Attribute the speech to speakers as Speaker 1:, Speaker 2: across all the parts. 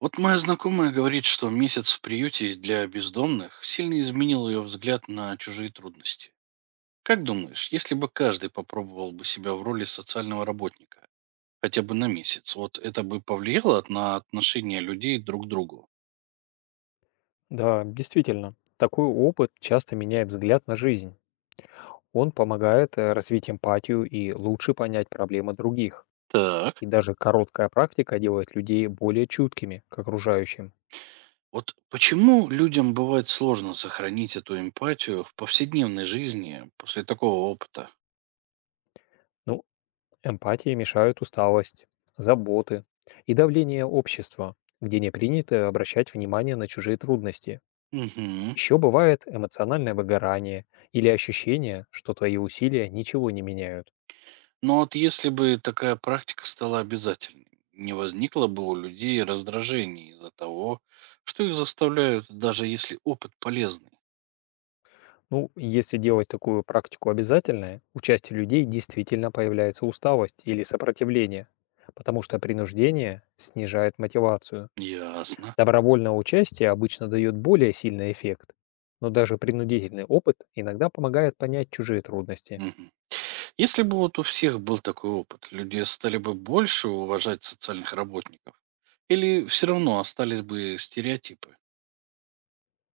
Speaker 1: Вот моя знакомая говорит, что месяц в приюте для бездомных сильно изменил ее взгляд на чужие трудности. Как думаешь, если бы каждый попробовал бы себя в роли социального работника, хотя бы на месяц, вот это бы повлияло на отношения людей друг к другу?
Speaker 2: Да, действительно, такой опыт часто меняет взгляд на жизнь. Он помогает развить эмпатию и лучше понять проблемы других.
Speaker 1: Так.
Speaker 2: И даже короткая практика делает людей более чуткими к окружающим.
Speaker 1: Вот почему людям бывает сложно сохранить эту эмпатию в повседневной жизни после такого опыта?
Speaker 2: Ну, эмпатии мешают усталость, заботы и давление общества, где не принято обращать внимание на чужие трудности.
Speaker 1: Угу.
Speaker 2: Еще бывает эмоциональное выгорание или ощущение, что твои усилия ничего не меняют.
Speaker 1: Но вот если бы такая практика стала обязательной, не возникло бы у людей раздражений из-за того, что их заставляют, даже если опыт полезный.
Speaker 2: Ну, если делать такую практику обязательной, у части людей действительно появляется усталость или сопротивление, потому что принуждение снижает мотивацию.
Speaker 1: Ясно.
Speaker 2: Добровольное участие обычно дает более сильный эффект, но даже принудительный опыт иногда помогает понять чужие трудности.
Speaker 1: Мгм. Если бы вот у всех был такой опыт, люди стали бы больше уважать социальных работников? Или все равно остались бы стереотипы?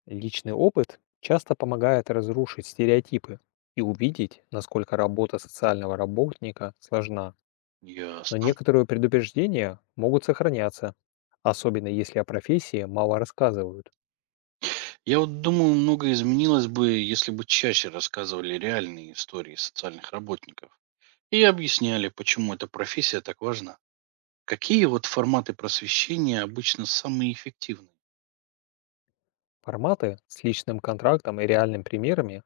Speaker 2: Личный опыт часто помогает разрушить стереотипы и увидеть, насколько работа социального работника сложна. Но
Speaker 1: Ясно.
Speaker 2: некоторые предупреждения могут сохраняться, особенно если о профессии мало рассказывают.
Speaker 1: Я вот думаю, многое изменилось бы, если бы чаще рассказывали реальные истории социальных работников и объясняли, почему эта профессия так важна. Какие вот форматы просвещения обычно самые эффективные?
Speaker 2: Форматы с личным контрактом и реальными примерами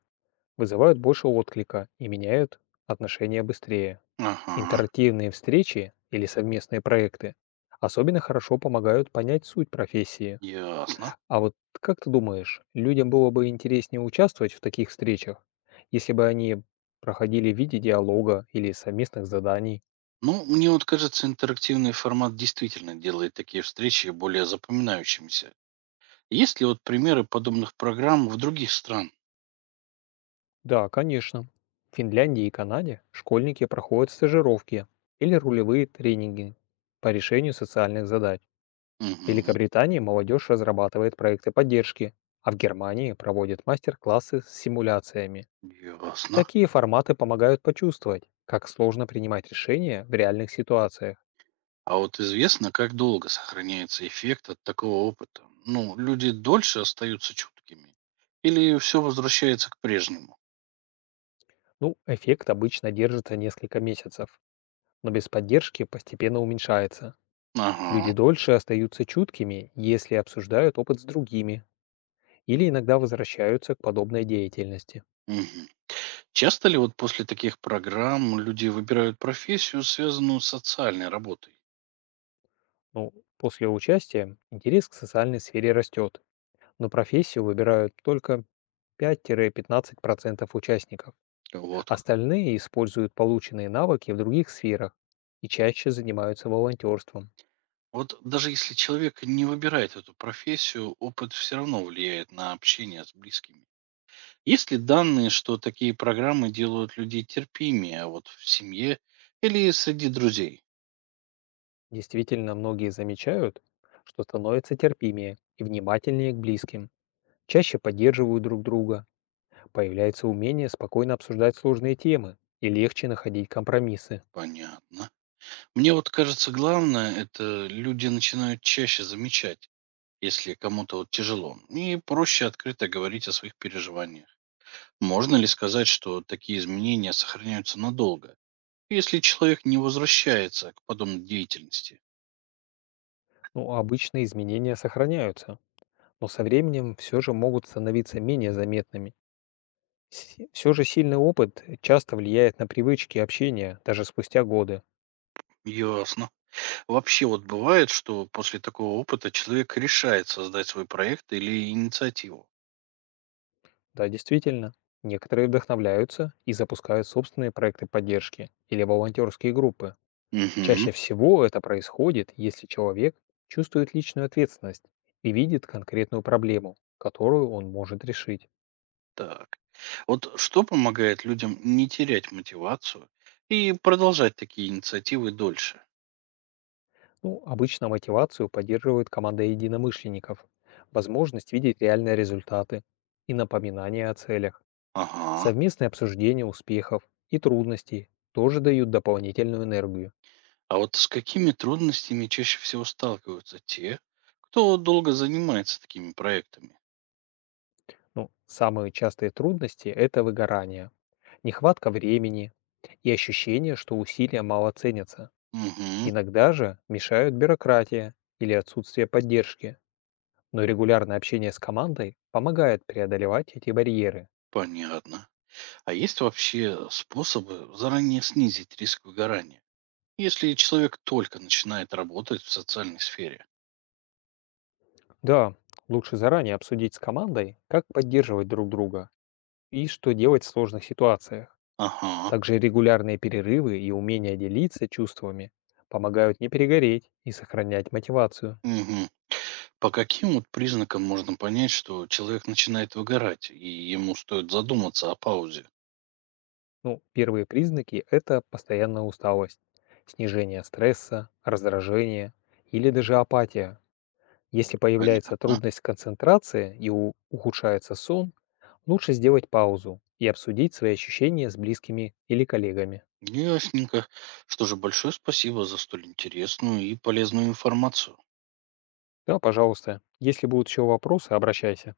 Speaker 2: вызывают больше отклика и меняют отношения быстрее.
Speaker 1: Ага,
Speaker 2: Интерактивные встречи или совместные проекты особенно хорошо помогают понять суть профессии.
Speaker 1: ясно.
Speaker 2: А вот как ты думаешь, людям было бы интереснее участвовать в таких встречах, если бы они проходили в виде диалога или совместных заданий?
Speaker 1: Ну, мне вот кажется, интерактивный формат действительно делает такие встречи более запоминающимися. Есть ли вот примеры подобных программ в других странах?
Speaker 2: Да, конечно. В Финляндии и Канаде школьники проходят стажировки или рулевые тренинги по решению социальных задач. В
Speaker 1: Угу,
Speaker 2: Великобритании молодежь разрабатывает проекты поддержки, а в Германии проводят мастер-классы с симуляциями.
Speaker 1: ясно.
Speaker 2: Такие форматы помогают почувствовать, как сложно принимать решения в реальных ситуациях.
Speaker 1: А вот известно, как долго сохраняется эффект от такого опыта? Ну, люди дольше остаются чуткими? Или все возвращается к прежнему?
Speaker 2: Ну, эффект обычно держится несколько месяцев, но без поддержки постепенно уменьшается. Люди
Speaker 1: Ага,
Speaker 2: дольше остаются чуткими, если обсуждают опыт с другими, или иногда возвращаются к подобной деятельности.
Speaker 1: мгм. Часто ли вот после таких программ люди выбирают профессию, связанную с социальной работой?
Speaker 2: Ну, после участия интерес к социальной сфере растет, но профессию выбирают только 5-15% участников.
Speaker 1: Вот.
Speaker 2: Остальные используют полученные навыки в других сферах и чаще занимаются волонтерством.
Speaker 1: Вот даже если человек не выбирает эту профессию, опыт все равно влияет на общение с близкими. Есть ли данные, что такие программы делают людей терпимее, а вот в семье или среди друзей?
Speaker 2: Действительно, многие замечают, что становятся терпимее и внимательнее к близким, чаще поддерживают друг друга, появляется умение спокойно обсуждать сложные темы и легче находить компромиссы.
Speaker 1: Понятно. Мне вот кажется, главное, это люди начинают чаще замечать, если кому-то вот тяжело, и проще открыто говорить о своих переживаниях. Можно ли сказать, что такие изменения сохраняются надолго, если человек не возвращается к подобной деятельности?
Speaker 2: Ну, обычно изменения сохраняются, но со временем все же могут становиться менее заметными. Все же сильный опыт часто влияет на привычки общения, даже спустя годы.
Speaker 1: Ясно. Вообще вот бывает, что после такого опыта человек решает создать свой проект или инициативу.
Speaker 2: Да, действительно. Некоторые вдохновляются и запускают собственные проекты поддержки или волонтерские группы.
Speaker 1: Угу.
Speaker 2: Чаще всего это происходит, если человек чувствует личную ответственность и видит конкретную проблему, которую он может решить.
Speaker 1: Так. Вот что помогает людям не терять мотивацию и продолжать такие инициативы дольше?
Speaker 2: Ну, обычно мотивацию поддерживает команда единомышленников, возможность видеть реальные результаты и напоминания о целях,
Speaker 1: Ага.
Speaker 2: совместное обсуждение успехов и трудностей тоже дают дополнительную энергию.
Speaker 1: А вот с какими трудностями чаще всего сталкиваются те, кто долго занимается такими проектами?
Speaker 2: Ну, самые частые трудности – это выгорание, нехватка времени и ощущение, что усилия мало ценятся.
Speaker 1: Угу.
Speaker 2: Иногда же мешают бюрократия или отсутствие поддержки, но регулярное общение с командой помогает преодолевать эти барьеры.
Speaker 1: Понятно. А есть вообще способы заранее снизить риск выгорания, если человек только начинает работать в социальной сфере?
Speaker 2: Да, лучше заранее обсудить с командой, как поддерживать друг друга и что делать в сложных ситуациях.
Speaker 1: Ага.
Speaker 2: Также регулярные перерывы и умение делиться чувствами помогают не перегореть и сохранять мотивацию.
Speaker 1: Мгм. По каким вот признакам можно понять, что человек начинает выгорать, и ему стоит задуматься о паузе?
Speaker 2: Ну, первые признаки – это постоянная усталость, снижение стресса, раздражение или даже апатия. Если появляется
Speaker 1: Понятно.
Speaker 2: трудность концентрации и ухудшается сон, лучше сделать паузу и обсудить свои ощущения с близкими или коллегами.
Speaker 1: Ясненько. Что же, большое спасибо за столь интересную и полезную информацию.
Speaker 2: Да, пожалуйста. Если будут еще вопросы, обращайся.